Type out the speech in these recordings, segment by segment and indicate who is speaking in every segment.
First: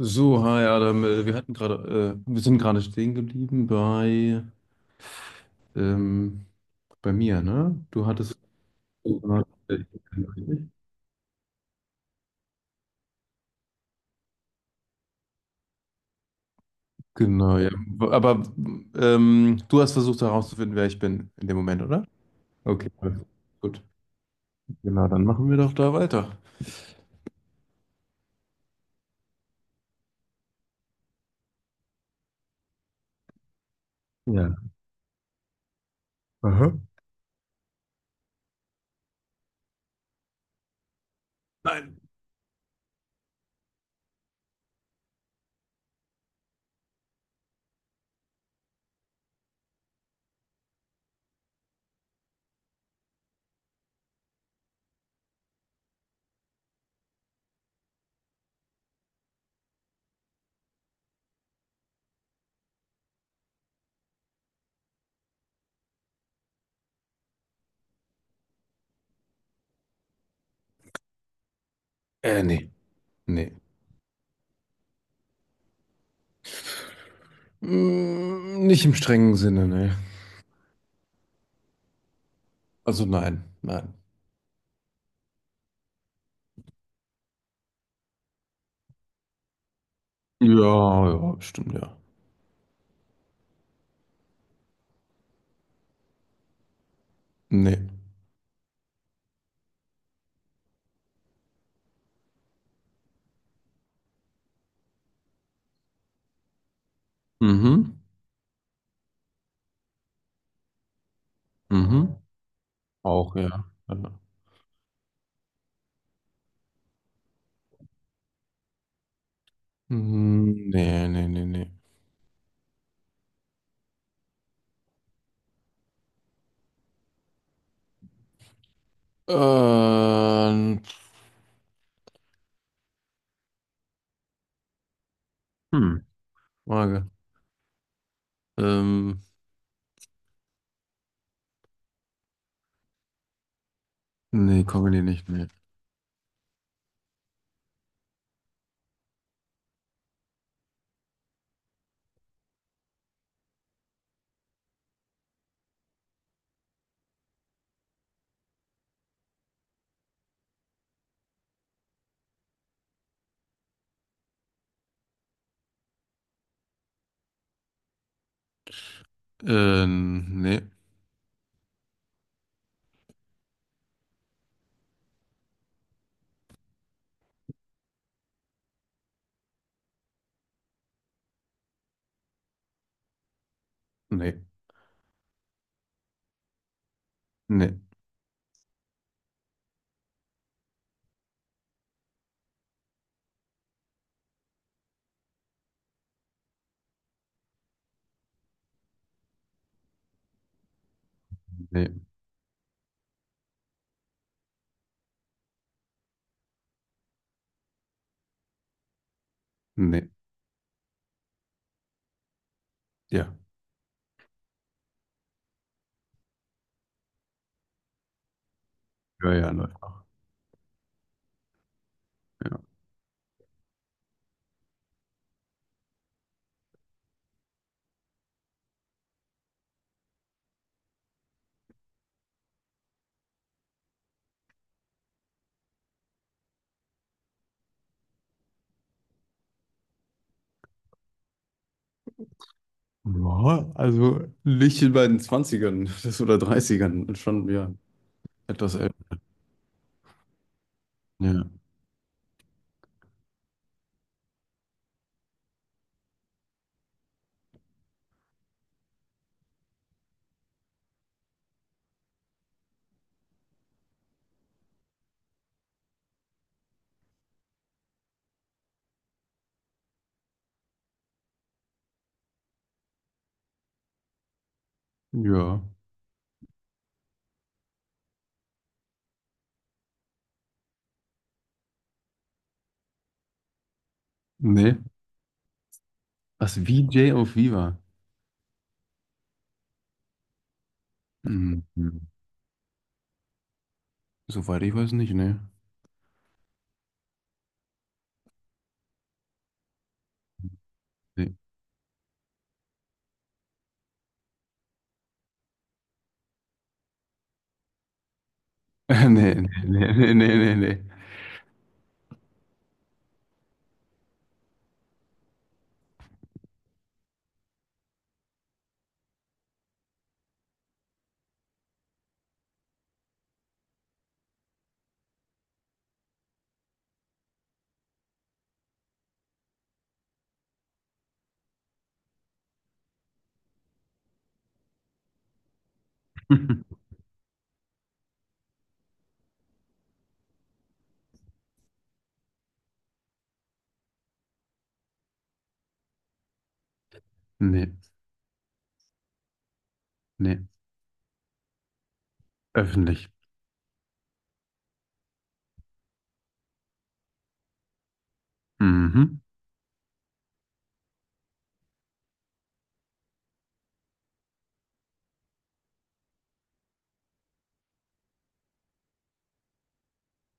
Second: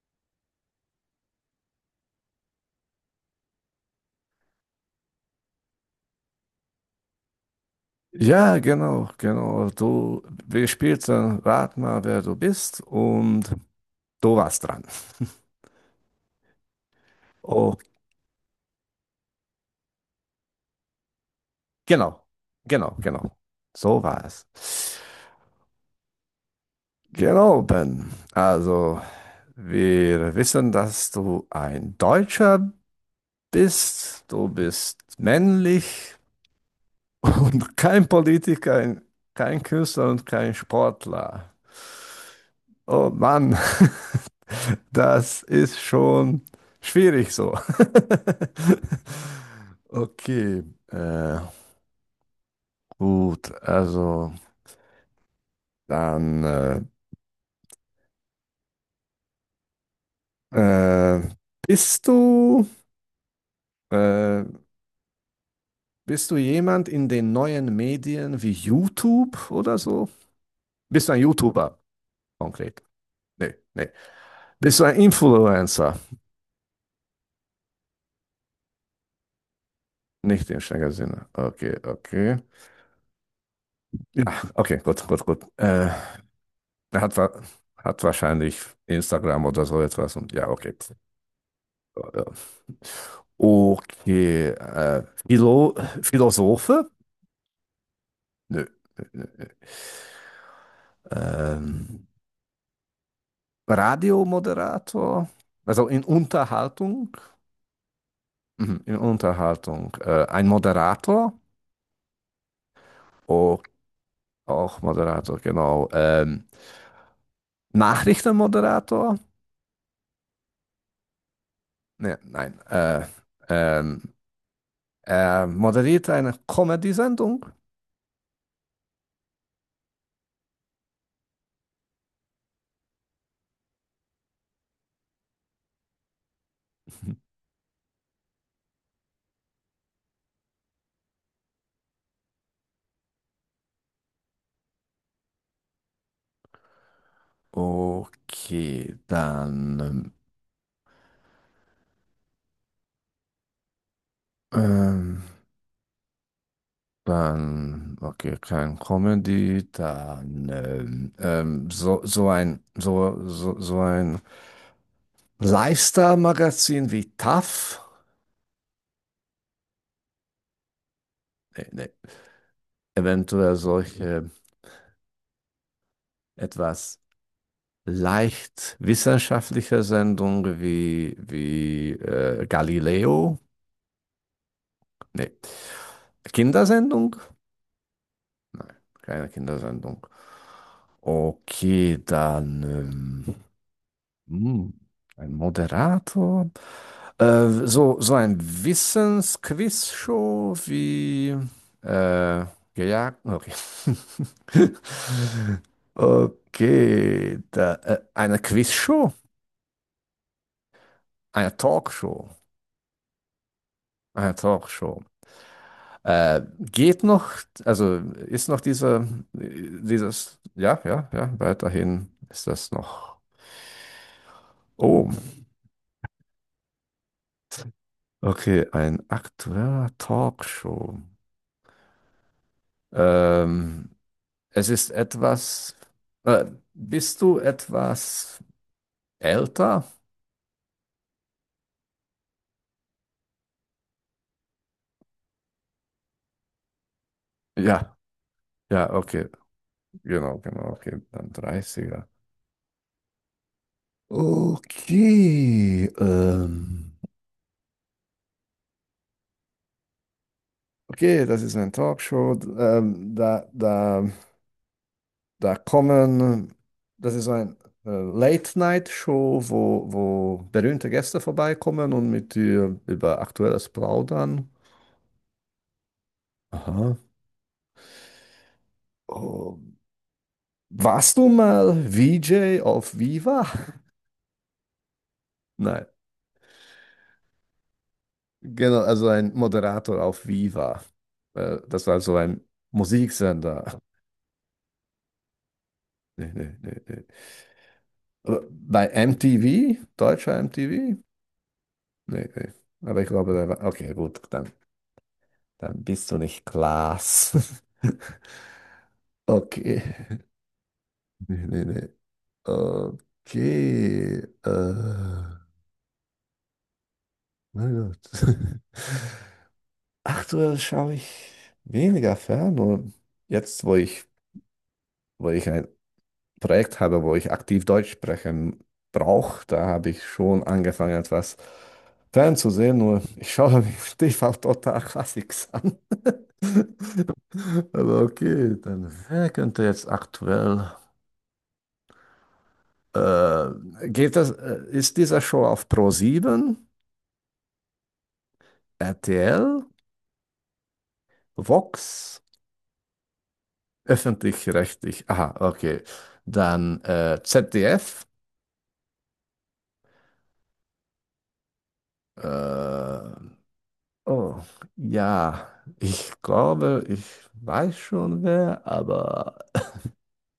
Speaker 1: So, hi Adam, wir hatten gerade, wir sind gerade stehen geblieben bei, ähm, bei mir, ne? Du hattest,
Speaker 2: Ja, genau, genau. Du, wir spielten Rat mal, wer du bist und du warst dran.
Speaker 1: genau, ja.
Speaker 2: Oh,
Speaker 1: Aber du hast versucht herauszufinden, wer ich bin in dem Moment, oder?
Speaker 2: genau,
Speaker 1: Okay,
Speaker 2: genau,
Speaker 1: alles
Speaker 2: genau.
Speaker 1: gut.
Speaker 2: So war es.
Speaker 1: Genau, dann machen wir doch da weiter.
Speaker 2: Genau, Ben. Also, wir wissen, dass du ein Deutscher bist. Du
Speaker 1: Ja.
Speaker 2: bist männlich
Speaker 1: Aha.
Speaker 2: und kein Politiker, kein Künstler und kein Sportler.
Speaker 1: Nein.
Speaker 2: Oh Mann. Das ist schon schwierig so. Okay, äh, gut, also dann äh, äh, bist du äh, bist du jemand in den neuen Medien wie YouTube oder so? Bist du ein YouTuber
Speaker 1: Nee,
Speaker 2: konkret?
Speaker 1: nee.
Speaker 2: Nee, nee. Bist du ein Influencer?
Speaker 1: Mm, nicht im strengen Sinne, ne?
Speaker 2: Nicht im strengen Sinne. Okay, okay.
Speaker 1: Also nein, nein.
Speaker 2: Ja, okay, gut, gut, gut. Er hat, hat wahrscheinlich Instagram oder so etwas und ja, okay.
Speaker 1: Ja, ja, stimmt, ja.
Speaker 2: Ja. Okay. Philosophe?
Speaker 1: Nee.
Speaker 2: Nö, nö, nö, nö. Ähm, Radiomoderator? Also in Unterhaltung?
Speaker 1: Mhm,
Speaker 2: Mhm, in Unterhaltung. Ein Moderator?
Speaker 1: mhm. Auch,
Speaker 2: Oh,
Speaker 1: ja. Ja.
Speaker 2: auch Moderator, genau. Nachrichtenmoderator?
Speaker 1: Nee, nee, nee, nee.
Speaker 2: Ne, nein. Ähm, Er moderiert eine Comedy-Sendung?
Speaker 1: Ähm, hm, Frage. Ähm, nee, Comedy nicht, nee.
Speaker 2: Okay, dann. Ähm, Dann, okay, kein Comedy, dann so, so ein Lifestyle-Magazin wie TAF,
Speaker 1: Nee,
Speaker 2: nee, nee. Eventuell solche etwas leicht wissenschaftliche Sendungen wie Galileo,
Speaker 1: nee,
Speaker 2: nee. Kindersendung?
Speaker 1: nee,
Speaker 2: Nein, keine Kindersendung. Okay, dann hm, ein Moderator. So ein Wissensquiz-Show wie
Speaker 1: nee,
Speaker 2: äh, gejagt. Okay. Okay, da, eine Quizshow,
Speaker 1: nee.
Speaker 2: eine Talkshow,
Speaker 1: Ja,
Speaker 2: eine Talkshow. Geht noch, also ist noch dieser,
Speaker 1: ja, ja, nein.
Speaker 2: dieses, ja, ja, ja, weiterhin ist
Speaker 1: Ja.
Speaker 2: das noch. Oh, okay, ein aktueller Talkshow. Ähm, Es ist etwas. Äh, bist du etwas älter?
Speaker 1: Ja, also nicht in meinen Zwanzigern das oder Dreißigern schon, ja,
Speaker 2: Ja,
Speaker 1: etwas
Speaker 2: ja,
Speaker 1: älter.
Speaker 2: okay. Genau, genau, okay. Dann
Speaker 1: Ja,
Speaker 2: dreißiger. Okay. Okay, das ist eine Talkshow. Da kommen. Das ist ein Late-Night-Show, wo berühmte Gäste vorbeikommen und mit dir über Aktuelles plaudern.
Speaker 1: ja.
Speaker 2: Aha. Oh, warst du mal VJ auf Viva?
Speaker 1: Nee.
Speaker 2: Nein,
Speaker 1: Was, VJ auf Viva?
Speaker 2: genau, also ein Moderator auf Viva.
Speaker 1: Hm,
Speaker 2: Das
Speaker 1: hm.
Speaker 2: war so ein Musiksender.
Speaker 1: Soweit ich weiß nicht, nee.
Speaker 2: Nee, nee, nee, nee. Aber bei MTV, deutscher MTV?
Speaker 1: Nee,
Speaker 2: Nee, nee. Aber ich glaube, der war. Okay, gut, dann, dann bist du nicht Klaas.
Speaker 1: nee, nee,
Speaker 2: Okay.
Speaker 1: nee, nee, nee, nee.
Speaker 2: Nee, nee, nee. Okay. Mein Gott. Aktuell schaue ich weniger fern. Und jetzt, wo ich ein Projekt habe, wo ich aktiv Deutsch sprechen brauche, da habe ich schon angefangen, etwas fernzusehen. Nur ich schaue mich stief auf Total Classics an.
Speaker 1: Nee,
Speaker 2: Aber okay, dann wer könnte jetzt aktuell. Äh, geht das, ist diese Show auf Pro 7,
Speaker 1: nee.
Speaker 2: RTL,
Speaker 1: Nee.
Speaker 2: Vox,
Speaker 1: Öffentlich.
Speaker 2: öffentlich-rechtlich? Aha, okay. Dann ZDF.
Speaker 1: Mhm.
Speaker 2: Äh, Oh, ja, ich glaube, ich weiß schon wer, aber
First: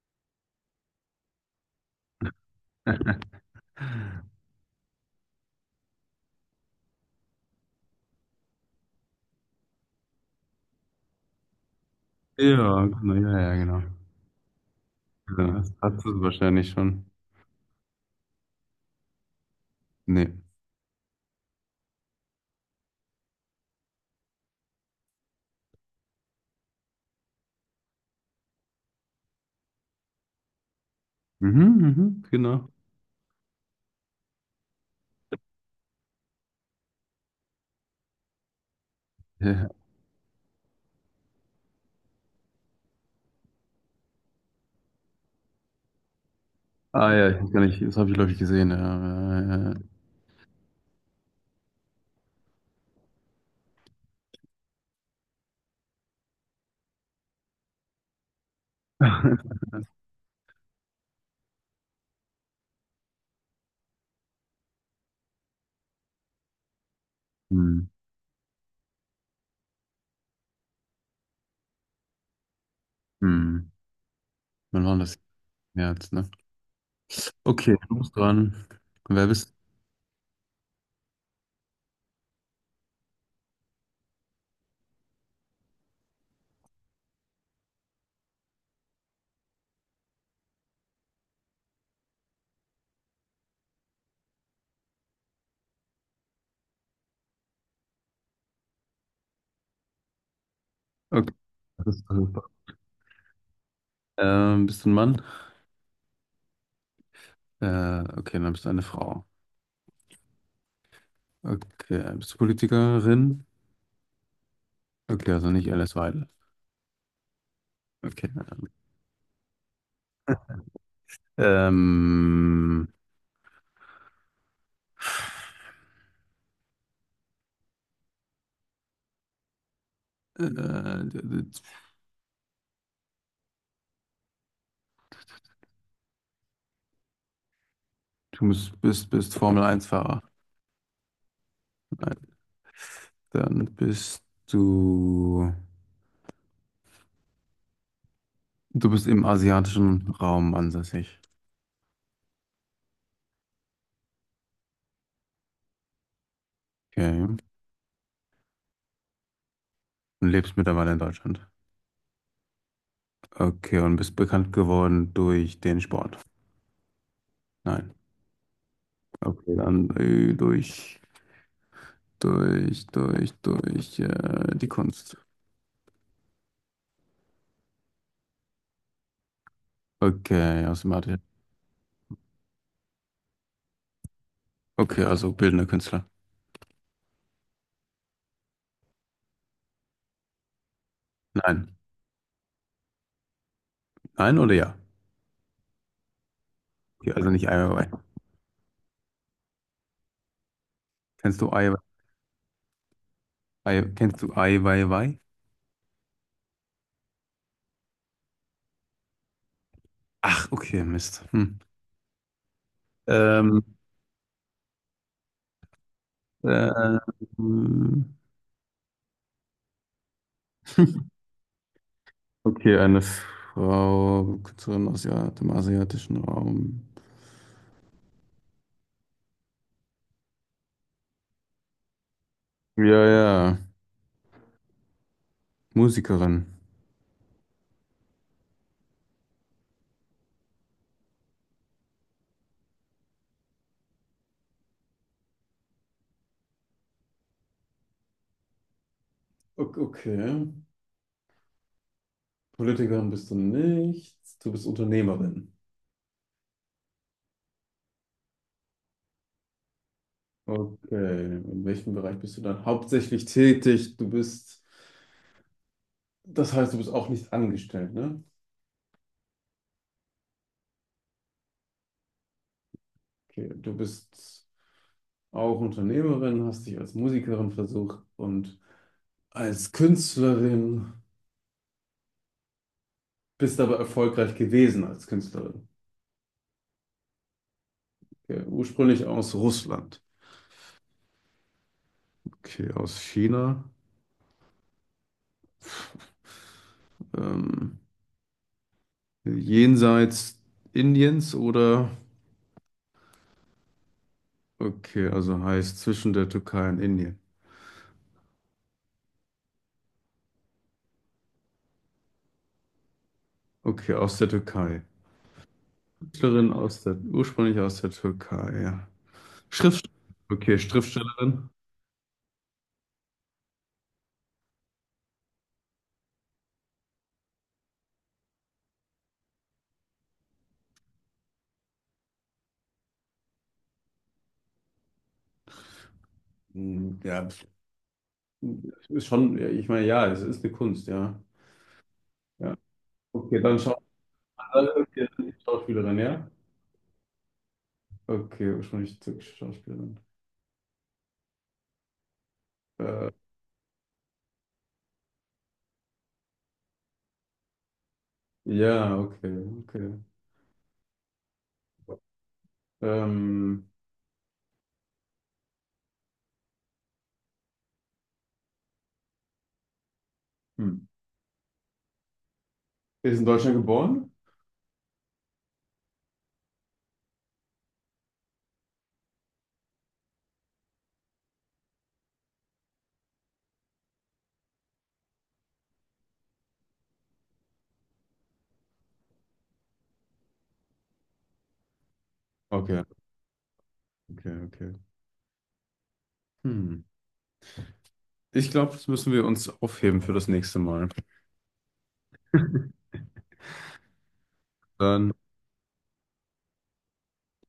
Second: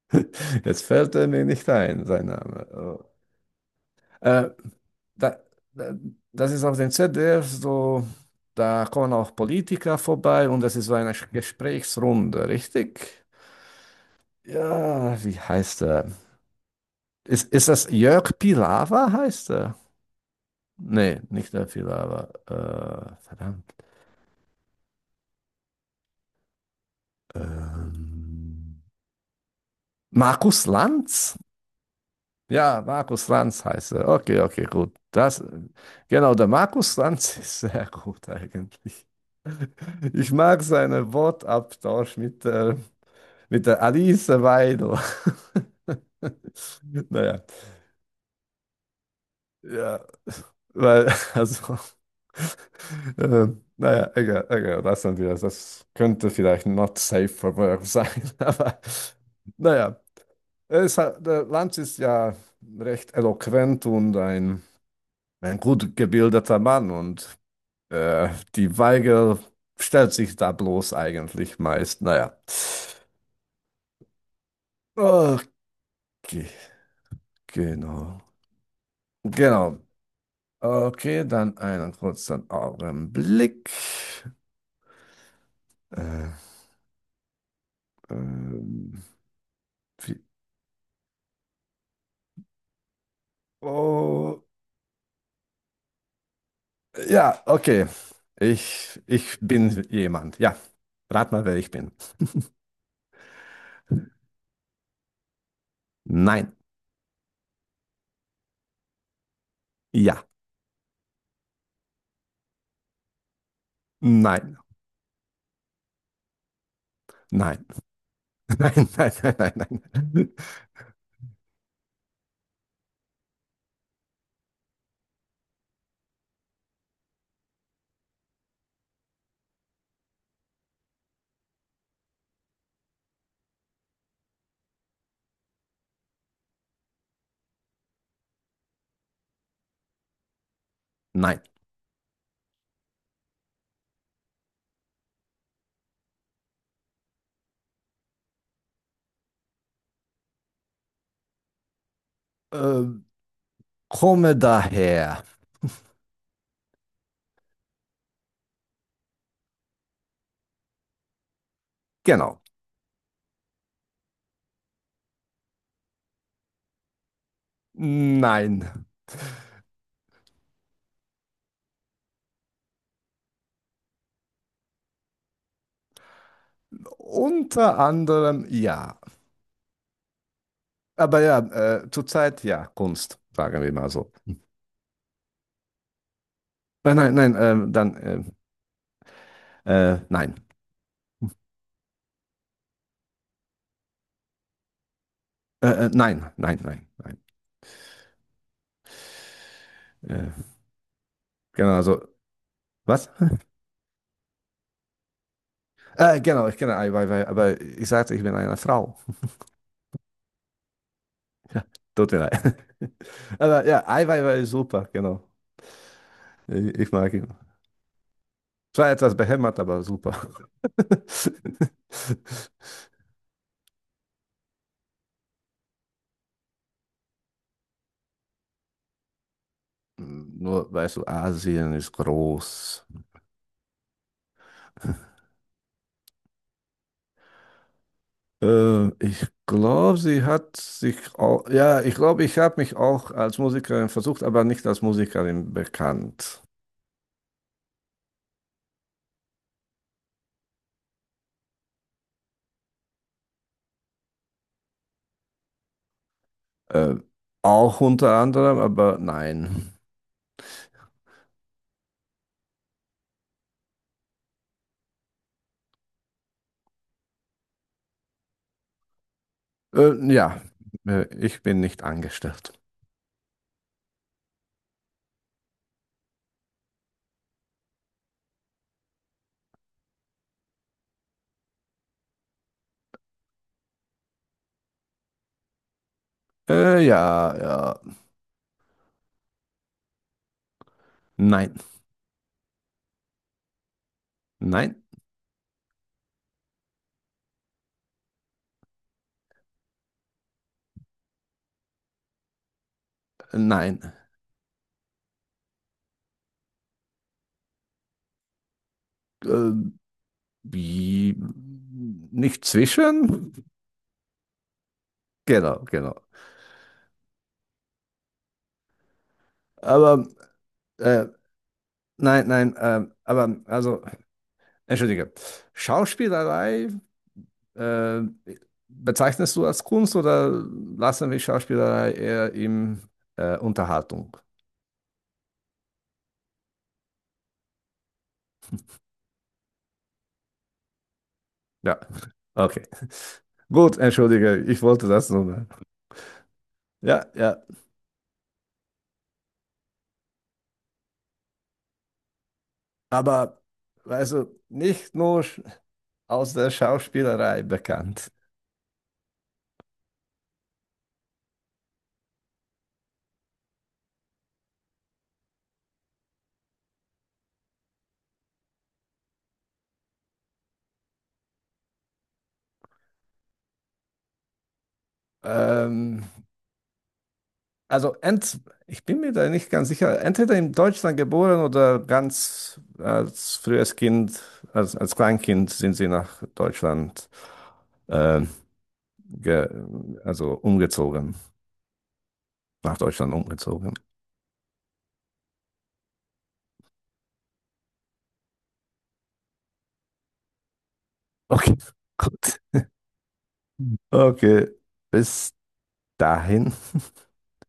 Speaker 2: jetzt fällt er mir nicht ein, sein Name. Oh. Äh, da, da, das ist auf dem ZDF so, da kommen auch Politiker vorbei und das ist so eine Gesprächsrunde,
Speaker 1: Ja, genau,
Speaker 2: richtig?
Speaker 1: ja, ja, genau.
Speaker 2: Ja, wie
Speaker 1: Ja, das
Speaker 2: heißt
Speaker 1: hast
Speaker 2: er?
Speaker 1: du wahrscheinlich schon.
Speaker 2: Ist das Jörg Pilawa, heißt er?
Speaker 1: Nee.
Speaker 2: Nee, nicht der Pilawa. Verdammt. Ähm, Markus Lanz?
Speaker 1: Mhm, mhm, genau.
Speaker 2: Ja, Markus Lanz heißt er. Okay, okay, gut. Das, genau, der Markus Lanz ist sehr gut eigentlich.
Speaker 1: Ja.
Speaker 2: Ich mag seinen Wortabtausch mit der Alice Weidel.
Speaker 1: Ah ja, ich
Speaker 2: Naja,
Speaker 1: weiß gar nicht, das habe ich, glaube ich, gesehen.
Speaker 2: ja, weil, also, äh, naja, egal, egal, lassen wir das. Das könnte vielleicht not safe for work sein, aber naja, es hat, der Lanz ist ja recht eloquent und ein gut gebildeter Mann und
Speaker 1: Hm,
Speaker 2: die Weige stellt sich da bloß eigentlich meist. Naja.
Speaker 1: hm. Wann war das
Speaker 2: Okay,
Speaker 1: jetzt, ne? Okay, du bist
Speaker 2: genau.
Speaker 1: dran. Wer bist
Speaker 2: Genau. Okay, dann einen kurzen Augenblick. Äh, ähm, Wie, oh, ja, okay. Ich bin jemand. Ja,
Speaker 1: du?
Speaker 2: rat
Speaker 1: Okay.
Speaker 2: mal, wer ich
Speaker 1: Das
Speaker 2: bin.
Speaker 1: ist super. Bist du ein Mann?
Speaker 2: Nein.
Speaker 1: Okay, dann bist du eine Frau.
Speaker 2: Ja.
Speaker 1: Okay, bist du Politikerin?
Speaker 2: Nein.
Speaker 1: Okay, also nicht Alice Weidel.
Speaker 2: Nein.
Speaker 1: Okay.
Speaker 2: Nein, nein, nein, nein, nein.
Speaker 1: Ähm, du bist formel Eins fahrer.
Speaker 2: Nein.
Speaker 1: Nein, dann bist du. Du bist im asiatischen Raum ansässig.
Speaker 2: Äh, komme daher.
Speaker 1: Okay. Und lebst mittlerweile in Deutschland.
Speaker 2: Genau.
Speaker 1: Okay, und bist bekannt geworden durch den Sport. Nein.
Speaker 2: Nein.
Speaker 1: Okay, dann durch die Kunst.
Speaker 2: Unter anderem ja.
Speaker 1: Okay, aus dem Atelier.
Speaker 2: Aber ja, zurzeit ja, Kunst, sagen wir mal so.
Speaker 1: Okay, also bildender Künstler.
Speaker 2: Nein, nein, nein, nein.
Speaker 1: Nein. Nein oder ja?
Speaker 2: Nein, nein, nein,
Speaker 1: Okay,
Speaker 2: nein.
Speaker 1: also nicht Ai Weiwei.
Speaker 2: Äh,
Speaker 1: Kennst du Ai,
Speaker 2: genau, also, was?
Speaker 1: Ai, kennst du Ai Weiwei?
Speaker 2: Genau, ich kenne Eiweiß, aber ich sagte, ich bin eine Frau.
Speaker 1: Ach, okay, Mist. Hm.
Speaker 2: Ja, tut mir leid.
Speaker 1: Ähm,
Speaker 2: Aber ja, Eiweiß ist super, genau. Ich mag ihn.
Speaker 1: ähm,
Speaker 2: Zwar etwas behämmert, aber super.
Speaker 1: okay, eine Frau, Künstlerin aus ja- dem asiatischen Raum.
Speaker 2: Nur, weißt du, Asien ist
Speaker 1: Ja,
Speaker 2: groß.
Speaker 1: ja, Musikerin.
Speaker 2: Ich glaube, sie hat sich auch, ja, ich glaube, ich habe mich auch als Musikerin versucht, aber nicht als Musikerin bekannt.
Speaker 1: Ok- Okay. Politikerin bist du nicht. Du bist Unternehmerin.
Speaker 2: Äh, auch unter anderem, aber nein.
Speaker 1: Okay. In welchem Bereich bist du dann hauptsächlich tätig? Das heißt, du bist auch nicht angestellt, ne?
Speaker 2: Ja, ich bin nicht angestellt.
Speaker 1: Okay. Du bist auch Unternehmerin, hast dich als Musikerin versucht und als Künstlerin. Bist aber erfolgreich gewesen als Künstlerin.
Speaker 2: Ja, ja,
Speaker 1: Okay. Ursprünglich aus Russland.
Speaker 2: nein,
Speaker 1: Okay, aus China.
Speaker 2: nein,
Speaker 1: Ähm, jenseits Indiens oder?
Speaker 2: nein.
Speaker 1: Okay, also heißt zwischen der Türkei und Indien.
Speaker 2: Äh, wie, nicht zwischen?
Speaker 1: Okay, aus der Türkei.
Speaker 2: Genau, genau.
Speaker 1: Künstlerin aus der, ursprünglich aus der Türkei, ja. Schrift,
Speaker 2: Aber,
Speaker 1: okay,
Speaker 2: äh,
Speaker 1: Schriftstellerin.
Speaker 2: nein, nein, aber also. Entschuldige, Schauspielerei, äh, bezeichnest du als Kunst oder lassen wir Schauspielerei eher im Unterhaltung?
Speaker 1: Ja, ist schon, ja, ich meine, ja, es ist eine Kunst, ja.
Speaker 2: Ja,
Speaker 1: Ja.
Speaker 2: okay.
Speaker 1: Okay, dann
Speaker 2: Gut,
Speaker 1: schau,
Speaker 2: entschuldige, ich
Speaker 1: mal,
Speaker 2: wollte
Speaker 1: okay,
Speaker 2: das
Speaker 1: dann die
Speaker 2: nur.
Speaker 1: Schauspielerin, ja?
Speaker 2: Ja, ja,
Speaker 1: Okay, ursprünglich türkische Schauspielerin. Äh,
Speaker 2: aber weißt du, nicht nur aus der Schauspielerei bekannt.
Speaker 1: Ja, okay, okay. Ähm, hm. Ist in Deutschland geboren?
Speaker 2: Ähm, also ent, ich bin mir da nicht ganz sicher, entweder in Deutschland geboren oder ganz als frühes Kind, als Kleinkind sind sie nach Deutschland äh, ge, also umgezogen, nach
Speaker 1: Okay,
Speaker 2: Deutschland umgezogen.
Speaker 1: okay, okay. Hm. Ich glaube, das müssen wir uns aufheben für das nächste Mal.
Speaker 2: Okay, gut. Okay,
Speaker 1: Dann.
Speaker 2: bis dahin.